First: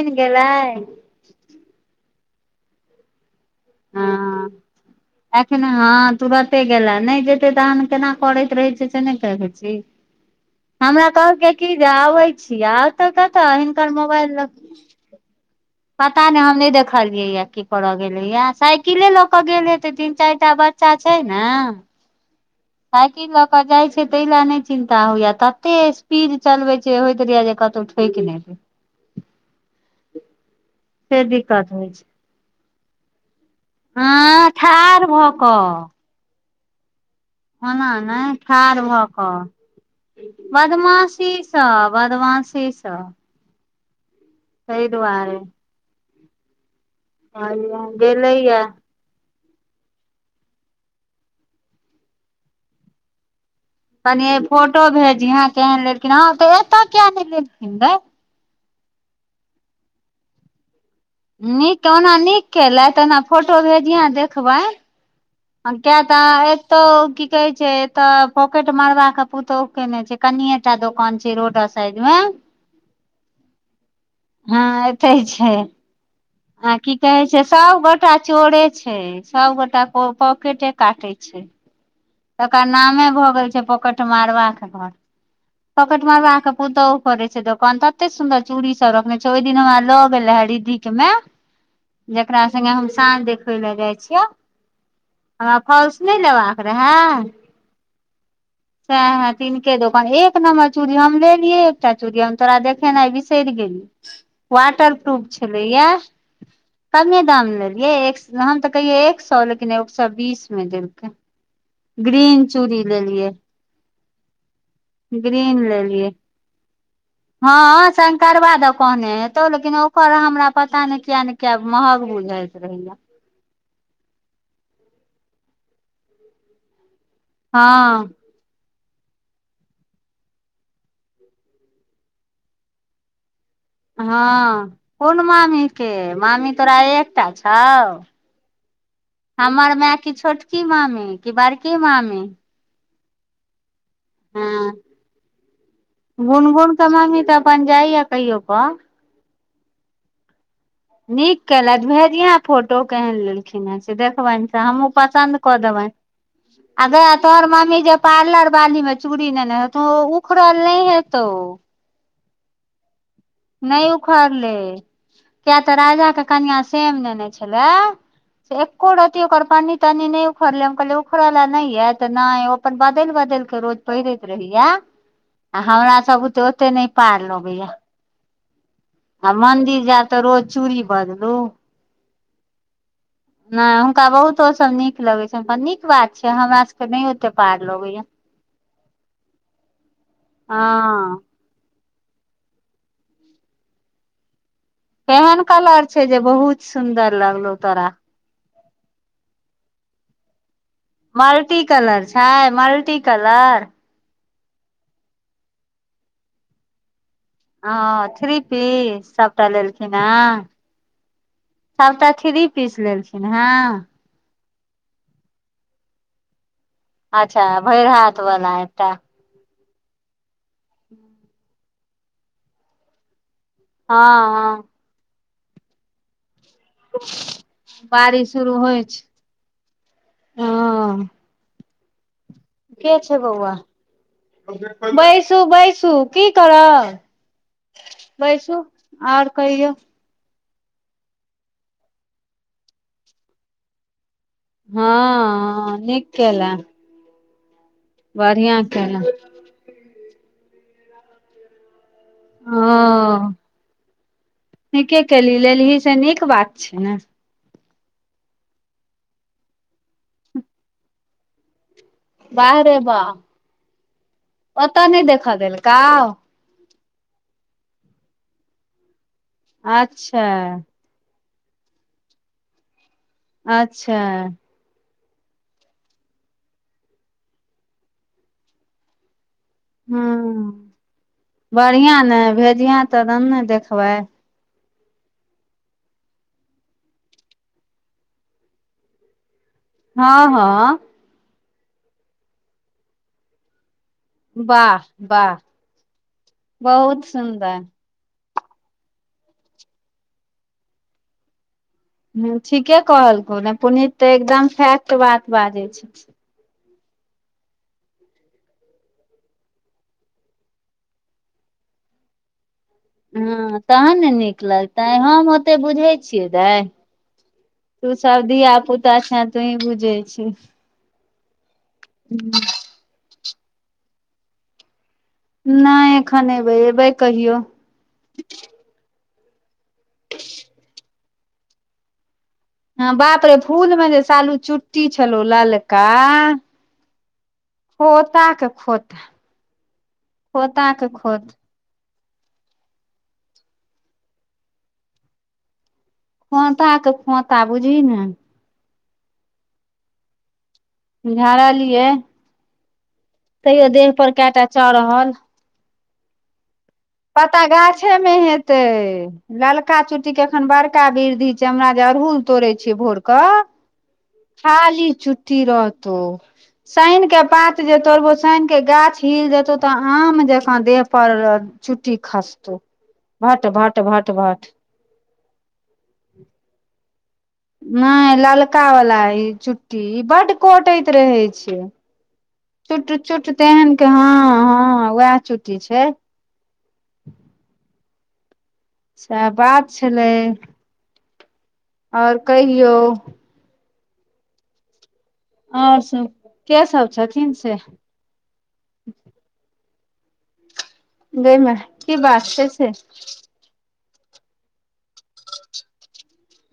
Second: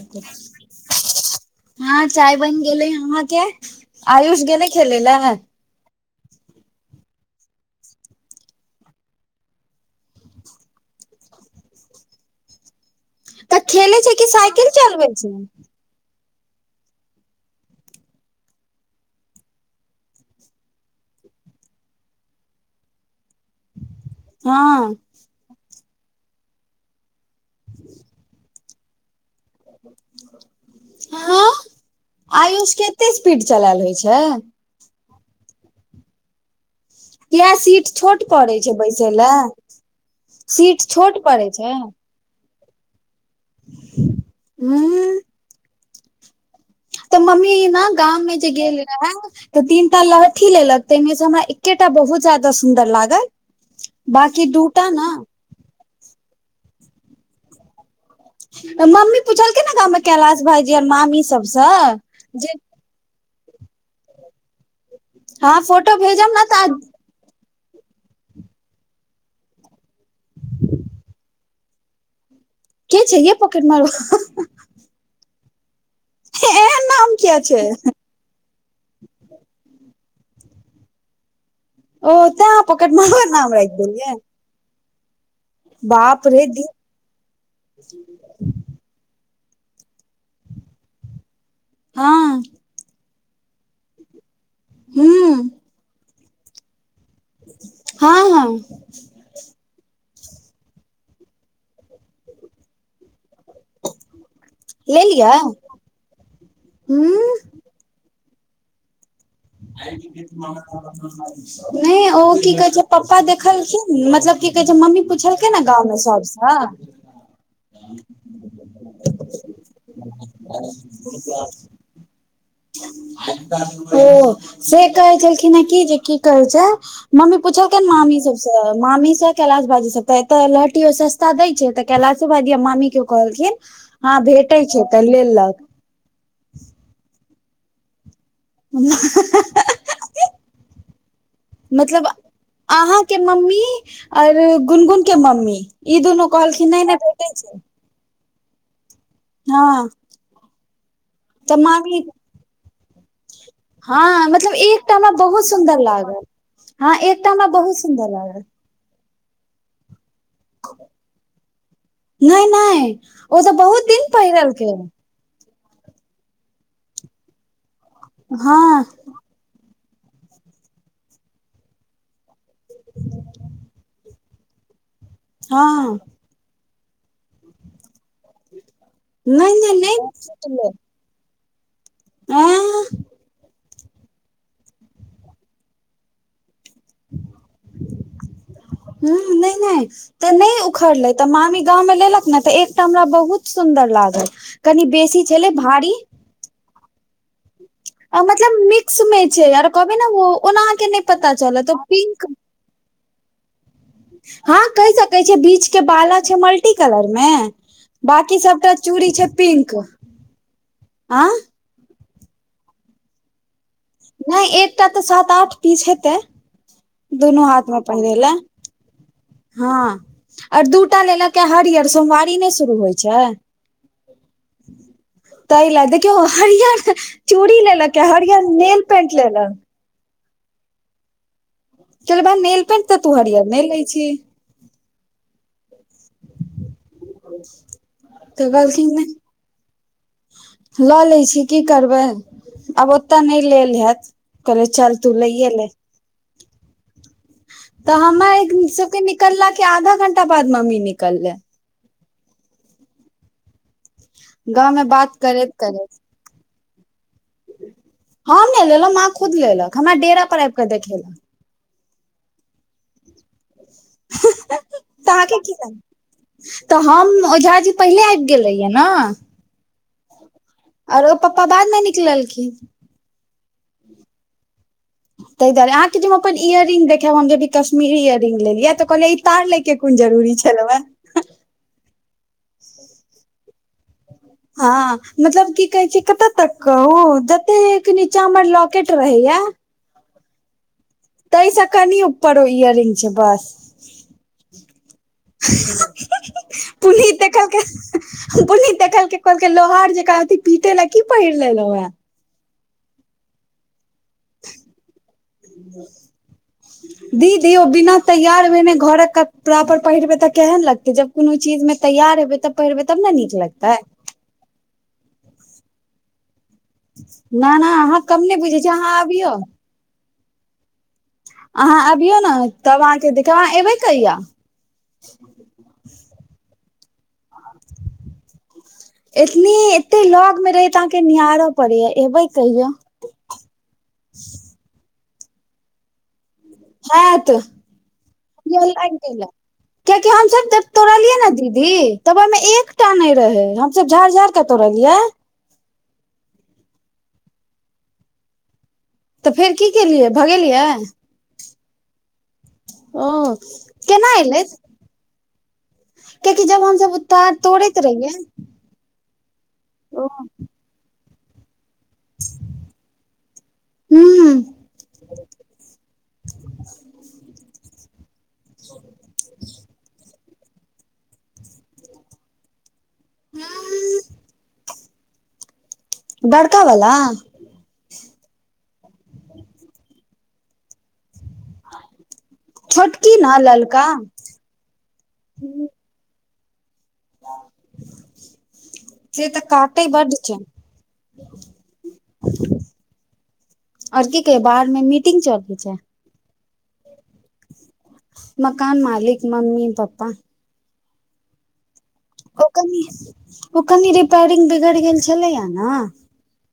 बनि गेलै हँ चाय बनि गेलै अहा के। आयुष हँ गेने खेल ल हँ तुरते गेला नहि जेते तहन केना करैत रहे छै से ने क---है छी हमरा कहलके की जे आबै छिय तऽ खेले छै कि साइकिल चलबै छै पता नहि हम नहि देखलियै या की करऽ गेलै या साइकिले लऽ के गेले ते तीन चारि टा बच चा छैै ने सइकिल ल कऽ जाइ छै दै ल नहि हँ चिन्ता हइय--ए तते स्पीड चलबै छै होइत रहय जे कतहु ठोक नहि रहे? से हँ दिक्कत होइ छै आयुष केते स्पीड चलबाय होय छै। हँ ठाढ़ भऽ कऽ किया सीट ओना छोट नय पड़ै छै ठाढ़ भऽ बैसै कऽ लए सीट छोट बदमाशी पड़ै स बदमाशी स ह।। तै दुआरे तऽ मम्मी कहलियै न गाममे जे गेलैया गेल रहे तऽ तीन टा लहठी लेलक तैमे से हमरा एकेटा बहुत जादा सुन्दर लागल कनिय बाकी फोटो दूटा ने भेजीहा केहन लेलखिन ह तऽ एतऽ किया नै लेलखिन गै मम्मी पुछलखिन ने गाम मे कैलाश भाजी आ मामी सबसँ नीक ओना नीक जे केलै तऽ ओना फोटो। भेजहे देखबै हँ फोटो किया तऽ भेजब ने एना एतो कि की कह छै एतऽ पॉकेट मरबा के पुतोहु केने छै कनिए टा दोकान छै रोड साइड मे। के छै यै पॉकेट मारवा हँ एतै छै आ एहन की नाम कहे किया छै सबगोट सबोटा चोरे छै सबगोटा पॉकेटे काटे छै ओ तैं तऽकर पॉकेट नामे मारबा भऽ गेल नाम छै राखि पोकट देलियै मारबाकघर पॉकेट बाप मारबा रे के दी पूतौह करै छै दोकान तऽते सुन्दर चूड़ी सब रखने छै ओहि दिन हमरा ल गेल है रिद्धिके मेए हँ जकरा संगे हम साँझ देखबै ल जाय छियौ हूं हमरा फल्स नय लेबाक रहे हँ हँ। सेहे तीनके दोकान एक नम्बर चूड़ी हम लेलियै एकटा चू। ड़ी हम तोरा देखेनाइ बिसैर गेलिय वाटरप्रूफ लेलियै हूं छेलैयए कमे दाम लेलियै एक हम तऽ कहियए एक सो लेकिन एक सौ बीस मे देलकै। नै ओ ग्रीन की कहे चूड़ी छै पप्पा लेलियै देखलखिन मतलब की कहे छै मम्मी पुछलकै ग्रीन ने गांवं लेलियै सब--स हँ हँ शंकरबा द कहने हेतौ लेकिन ओकर हमरा पता नै किया ने किया महग बुझै [inaudible] ओ से कहै छल कि न कि जे कि कहै छै मम्मी पुछल के न हँ मामी स मामी सब कैलाश बाजी सब त एते लहठी सस्ता देय छै तऽ कैलाशो भाईजी आ मामी के कहलखीन हँ भेटै छै तऽ कोन लेलक मामी के मामी तोरा एकटा छौ लेलक हमर माय कि छोटकी मामी कि बड़की मामी अहाँ के मम्मी और हँ गुनगुन के मम्मी ई दुनू कहलखिन नै नै भेटै छै [inaudible] क हँ नीक तऽ केलैथ मामी भेजिया फोटो केहन लेलखिन हेँ से हँ देखबैन मतलब से हमहुँ एकटा हमरा पसन्द बहुत कऽ देब सुन्दर लागल आ हँ गय अ एकटा हमरा तोहर बहुत मम्मी जे सुन्दर लागल पार्लर बालीमे ओ उखरल नै हेतौ नै नै ओ तऽ बहुत नहि दिन पहिरलकै उखड़लै किया तऽ राजा के कनिया सेम नेने छेलै से हँ एको र ती ओकर पन्नी तन्नी नहि उखड़लै हम कहलियै उखड़ल ल नहि हे तऽ नहि अपन बदलि बदलि के रोज पहिरैत रहै ये [inaudible] आ हमरा सब बुते ओते नै पार लगैया आ नहि नहि मंन्दिर नहि जायब तऽ रोज चूड़ी बदलू आँ नय हुनका बहुतो ओ सब नीक लगै छैन नीक बात छै हमरा सब हूँ नै नै तऽ नै उखड़लै हँ तऽ मामी गाँं मे लेलक न तऽ एकटा हमरा बहुत सुंन्दर लागल कनि बेसी केहन छलै कलर भारी छै जे बहुत सुन्दर लगलौ तोरा मतलब मिक्स मे छै आर कहबै न ओना अहाँके पता मल्टी चलत ओ कलर पिंक छाय मल्टी कलर हँ कहि सकै छियै बीच के बाला छै मल्टी कलर मे बाकी थ्री सबटा चूड़ी पीस छै सबटा पिंक लेलखिन हँ आ सबटा थीरी पीस लेलखिन हँ नै एकटा तऽ सात आठ पीस हेतै अच्छा दुनू हाथ मे भरि पहिरै लए वाला एकटा हँ आर दूटा लेलकए हरियर सोमवारी नै शुरू होइ छै हँ हँ ताईला देखियौ हरियर चूड़ी लेलकए बारिश हरियर शुरू होइ नेल छै पेंट लेलक हँ केलबा मेल के छै बौआ बैसू बैसू की करब तऽ बैसु कहलखिन नहि आओर कहियौ लऽ लै छी की करबै आब ओतय नै लेल हेएत कल चल तू लैए ले हँ नीक केला तऽ हमा एक बढ़िआँ केला सबके निकलला के आधा घंटा बाद मम्मी निकलैे ओ गाँव मे नीके बात केली करैत लेलही से करैत नीक बात छै ने हम नै लेलौ मा खुद लेलक हमरा डेरा पर आबि कऽ देखेलक बाहरे बा ओतऽ नै तऽ देखऽ अहाँके की लाग देलकाव तऽ हम ओझा जी पहिले आबि गेल रहियै न अच्छा आओर ओ पपा बाद मे निकललखिन अच्छा [inaudible] ताहिदुआरे अहाँके हम अपन इयर रिंग देखेएब हम जी कश्मीरी इयररिंग लेलियै त कहलै ई तार के कोन जरूरी हूँ छलौए बढ़िआँ ने भेजिहँ त तखन न देखबै हँ मतलब की कहै छै कतऽ तक कहू जतेक नीचा हमर लॉकेट रहेया हँ हँ तहि स कनी ऊपरो इयररिंग छै बस वाह वाह बहुत पुनीत देखलकै सुन्दर पुनीत देखलकै कहलकै लोहार जेका अथी पिट ला की पहिर लेलो वँ हूँ ठीके कहलकौ ने पुनीत तऽ एकदम फैक्ट बात बाजै छै दीदी ओ बिना तैयार भे ने घरक कपड़ा पर पहिरबै तऽ केहन लगतै जब कुनु चीज मे तैयार हेबै तऽ पहीरबै हँ तहन ने नीक लगतै हम ओते बुझै छियै दाय ना ना तू अहाँ सब कम नहि धिया बुझै छियै पुता अहाँ छँ अबियौ तुही बुझै छी अहाँ अबियौ न तब अहाँके देखाएब अहाँ एबै कहिया नै एखन एबै एबै कहियो एतनी एते लग मे रहे त अहाँके निहार पड़े या एबे कहियो बाप रे फूल मे जे सालू चुट्टी छलो ललका खोता के खोता [inaudible] कयाकि हमसब जब खोता के तोड़लियै न खोत दीप दी तब ओहिमे एकटा नहि रहे हमस झाड़ झाड़ के तोड़लियै खोता के खोता बुझी ने त फेर की केलियै भगेलियै झाड़ लियै ओ तैयो देह केना पर एलै केटा चरहल कियाकि जब हमसब तार पता तोड़ैत गाछे मे रहियै हेते ललका ओ चुट्टी के एखन बड़का वृद्धि छै हमरा अड़हुल तोड़े छियै भोर क हूं खाली छुट्ठी रहतौ शनि के पात जे तोड़बो शनि के गाछ हिल जेतौ त आम जकाँ देह पड़ छुट्टी खासतौ भट भट भट भट बडकावला नय ललका वाल इ चुट्टी ई बड कोटैत रहे छै चुट छोटकी चुट ने तेहन ललका के हँ हँ उएह चुट्टी छै से सएह त बात काटे बड छै और कहियौ और की गई बाहर मे मीट और सब के सब छथिन से मकान मालिक मम्मी पप्पा गईमै की बात ओ छै कनि ओ कनी रिपेयरिंग बिगड़ि गेल छलैया न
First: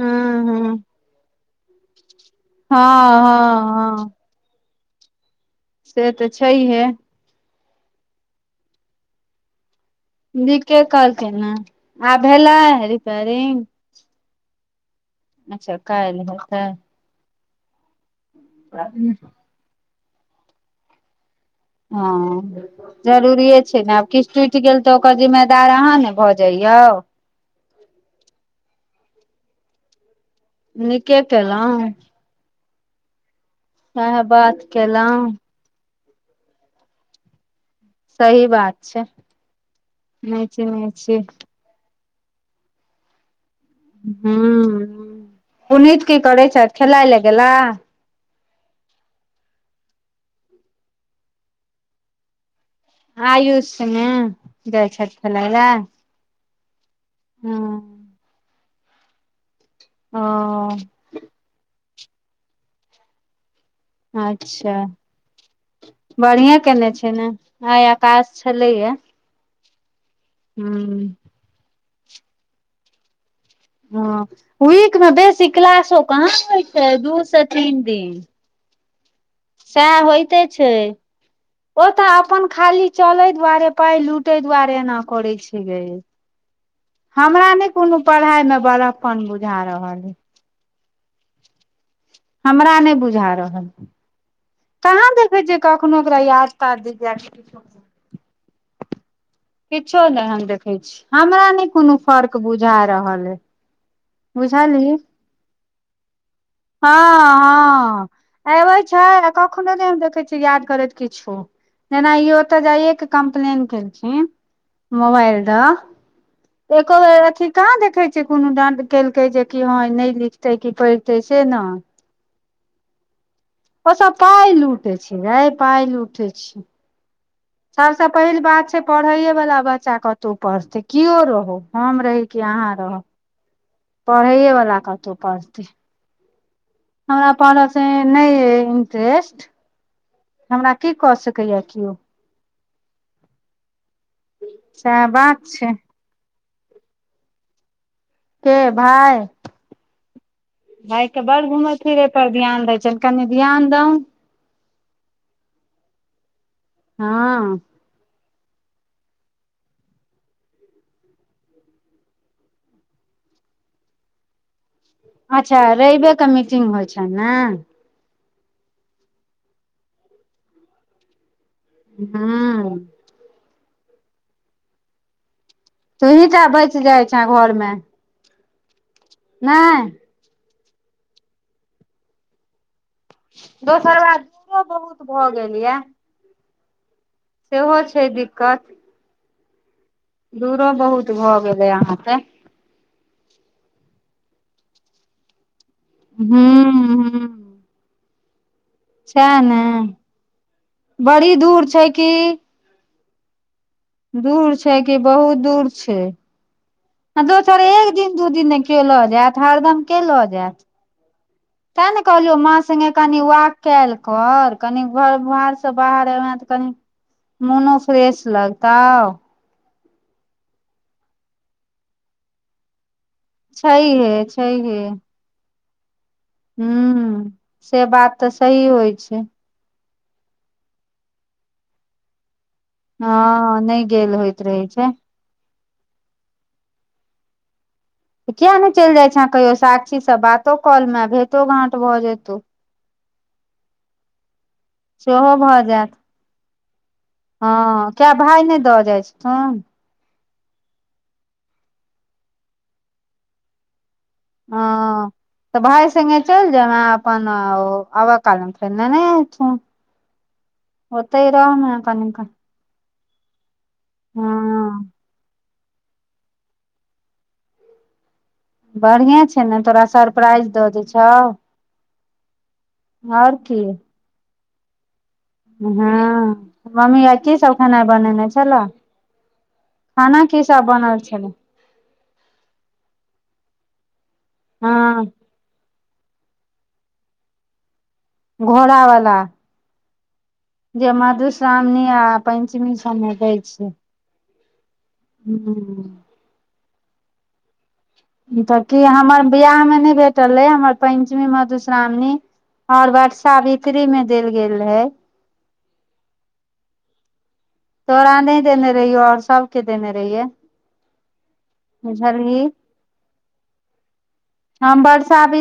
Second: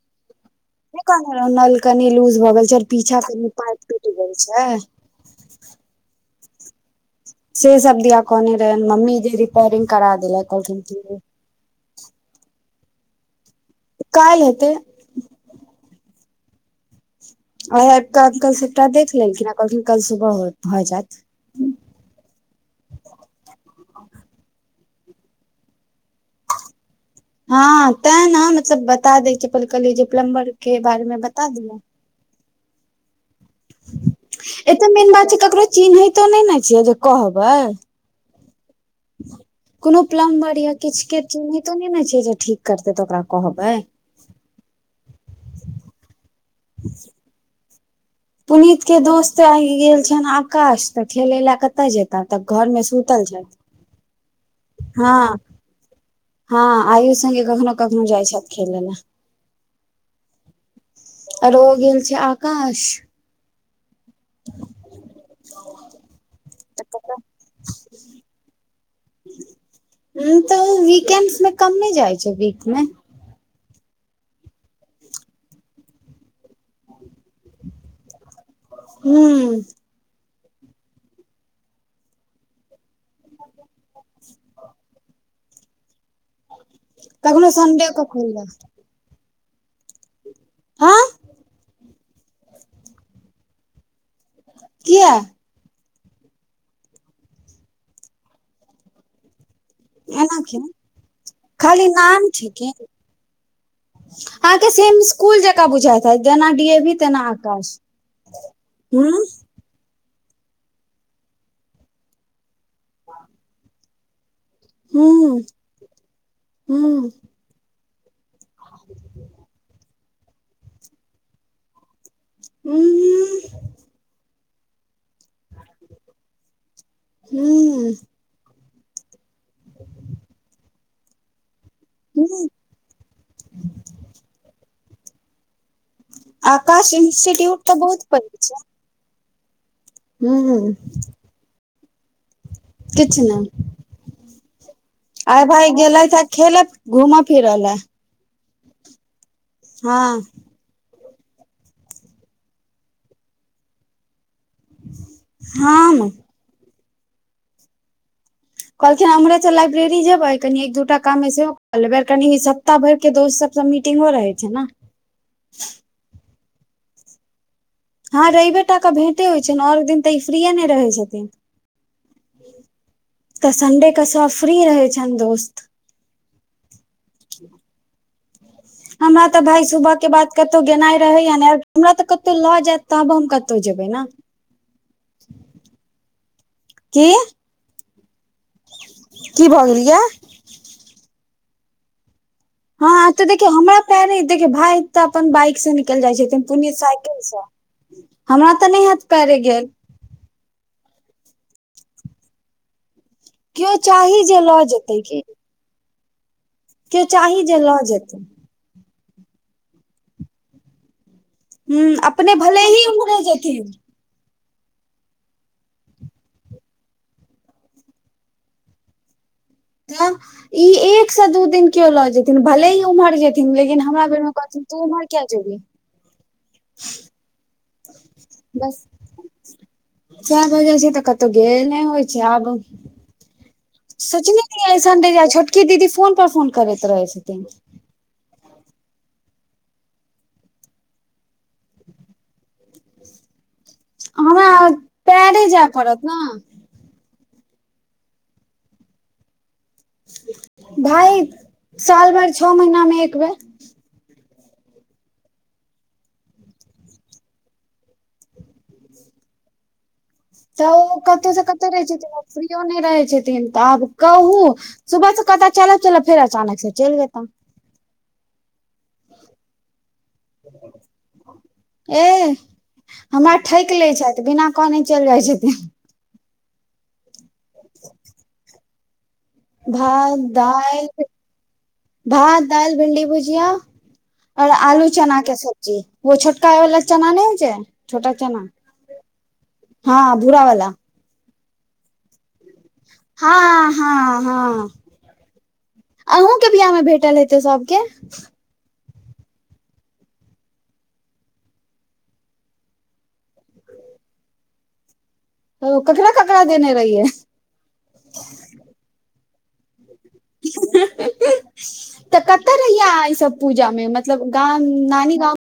हू हू नय कहने रह नल कनी लूज भ गेल छै और पीछा कनि हँ पाइप हँ टूट गेल छै से त छैहे से सब दिया कोने रहै मम्मी जे रिपेरिंग करा देलै [unintelligible] [inaudible] आब भेल रिपरिंग काल काल्हते अच्छा काल काल्हते आ आबके अंकल सबटा देख लेलखिन कहलखिन कल सुबह भ जायत हँ जरूरिे छै ने आब किछ टुट गेल त ओकर जिम्मेदार अहाँ ने भ जाइयौ हँ ते ने मतलब बता दै छी फेर कहली प्लम्बर के बारे नीके मे बता देल केलहुँ सएह बात ए त मेन केलहुँ बात छै ककरो चिन्हितो नय न छिय जे कहबै सही बात छै कोनो नहि प्लम्बर या चिन्है किछ छी के चनातो नय ने छै जे ठीक करतै त ओकरा कहबै हु पुनत की करै छ खेलाय लए गेला पुनीत के दोस्त आय गेल छेल आकाश त खेले लए कतय जेता त घर मे सुत आयुष संगे जाइ छाथ खेलय लए हँ आइयो सगे कखनो कखनो हँ जाइ छथ खेलय लए ओ आर ओ गेल छै आकाश अच्छा, बढ़िऐ केने छै ने आइ आकाश छलैया तऽ हूँ वीकेड मे कम नहि जाइ छै वीक मे वीक मे बेसी क्लासो कहाँ होइ छै दू से तीन दिन हू। सएह होइते छै। ओ तऽ अपन खाली चले दुआरे पाय लूटे दुआरे एना करे छै गे ह। हमरा नहि कोनो पढ़ाई मे बड़फपन बुझा रहल हइ। हा हमरा नहि बुझा रहल कहा किया देखै कखनो ओकरा याद तऽ द कि किछो नहि एना हम किया देखे छी हमरा ने खाली कोनो नाम फर्क छै कि बुझा रहल ह बुझली इकुल जका बुझााय है जेना डी ए वी तेना आकाश अखनो नहि हम देखै छियै याद करैत किछु जेना ई ओतऽ जाइए के कम्प्लेन केलखिन। मोबाल हूँ दऽ एक हूँ अथी कहा देखे छै कोनो ड केलकै जे कि ह नहि लिखतै कि पढ़ते से ने हूँ। ओ सभ पाइ लूटे छै रे पाइ लूटे छै हूँ सरस पहिल बात छै पढ़ैए वाला बच्चा कतहु पढ़तै कओ रहो हम रही कि हूँ अहाँ रहब पढ़ैए वाला कतहु पढ़तै आकाश इन्स्टिट्यूट त बहुत पड़ छै टेस्ट। हू केओ किछ नहि। सएह आरे बात भाय छै गेले त खेल घूमऽ फिरऽ ले के भाय हँ। भाय के बड़ घूमे फिरे पर ध्यान दै छ कनि ध्यान दौ हम ह कहलखिन हमरे तऽ लाइब्रेरी जेबै कनी एक दूटा काम मे सेहो कर लेबै कनि सप्ताह भर के दोस्त सभ सभ मीटिंगो रहै छै ने अच्छा रइबे क मीटिंग होइ छै ने ह रइवे टा कऽ भेटे होइत छै आओर दिन तऽ ई फ्रीए नहि रहैत छथिन ह त सन्डेके कऽ फ्री रहै छनि दोस्त तोहींटा बच जाइ छै घरमे हमरा तऽ भाय नहि सुबह के बाद कतौ गेनाइ रहे या ने हमरा तऽ कतहु लऽ जायत तब हम कतहु जेबै दोसर ने बात दुरो बहुत भऽ गेल य कि सेहो छै दिक्कत। कि बऽजलियै दूरो बहुत भऽ गेलै अहाँकेँ हँ तऽ देखियौ हमरा पैरे देखियौ भाय तऽ अपन बाइक से निकलि जाइ छथिन हूँ पुनीत साइकिल हूँ से हमरा तऽ नैहत सएह ने बड़ी दूर छै की क्यो चाह दूर छै कि बहुत दूर छै केओ चाही जे दोसर लऽ एक जेतै दिन दू दिन ने केयो लऽ जायत हरदम के लऽ जायत तैं हूँ ने कहलिय अपने माँ भले ही संगे कनि उम्हरे वॉक जेथिन कायल कर कनि घर बाहरसँ बाहर एमें तऽ कनि मोनो फ्रेश लगतौ तऽ ई एक स दू दिन केयो लऽ जथिन भले ही उमहर जेथिन लेकिन हमरा बेर छैहे में कहथिन तू उमहार क्या जेभी हूँ से बात तऽ सही होइ छै तें वजह से तऽ कतो गेल नइ होइ छै आब हँ नइ सोचने नय [inaudible] छोटकी दीदी फोन पर फोन करैत रहै छथिन त किया नय चैल जाइ छह कहियो साक्षीसँ बातो कऽ लेमें भेटो घाट भऽ जेतौ हमरा सेहो पेरे भऽ जाय जायत पड़त न हँ किया भाय नइ दऽ जाइ छथुन [unintelligible] भाई साल भैर छओ महीना में एक बेर हँ तऽ भाय संगे चइल जायमें अपन ओ आबऽ कालमे फेन लेने एथुन तऽ ओ ओते कतो स कतो रहमे रह कनि जथिन ओ क फ्री किओ नइ रहै छथिन तऽ आब कहू हँ सुबह से कहतऽ चलब चलब फेर अचानक से चैइल जैता बढ़िए छै ने तोरा सर [inaudible] एह हमरा आओर की ठैक लै छएथ बिना कनेत चैल जाइ छथिन हँ मम्मी आय की सब खेनाइ बनेने छलाह भात दाइल छलै [inaudible] भात दाइल भिंडी भुजिया और आलू हँ चना कऽ सब्जी जे ओ छोटका वला चना नै होइ छै छोटा चना [inaudible] घोड़ा वाला हँ भुरा वला जे मधुश्रावणी आ पंचमी सब में दै छय हाँ हाँ हूँ अहुँ के बियाह मे भेटल हेतै सबके तऽ की हमर बियाह मे नई भेटल यै हमर पञ्चमी मधुश्रामणी हमर बटसावित्री में देल गेल रहै ऊ ककड़ा ककड़ा देने रहिए तोरा नय देने रहियौ और सबके देने रहियै तऽ बुझलही कतऽ रहिया ई सब पूजा में मतलब तहन हम नानी बरसा गाउँ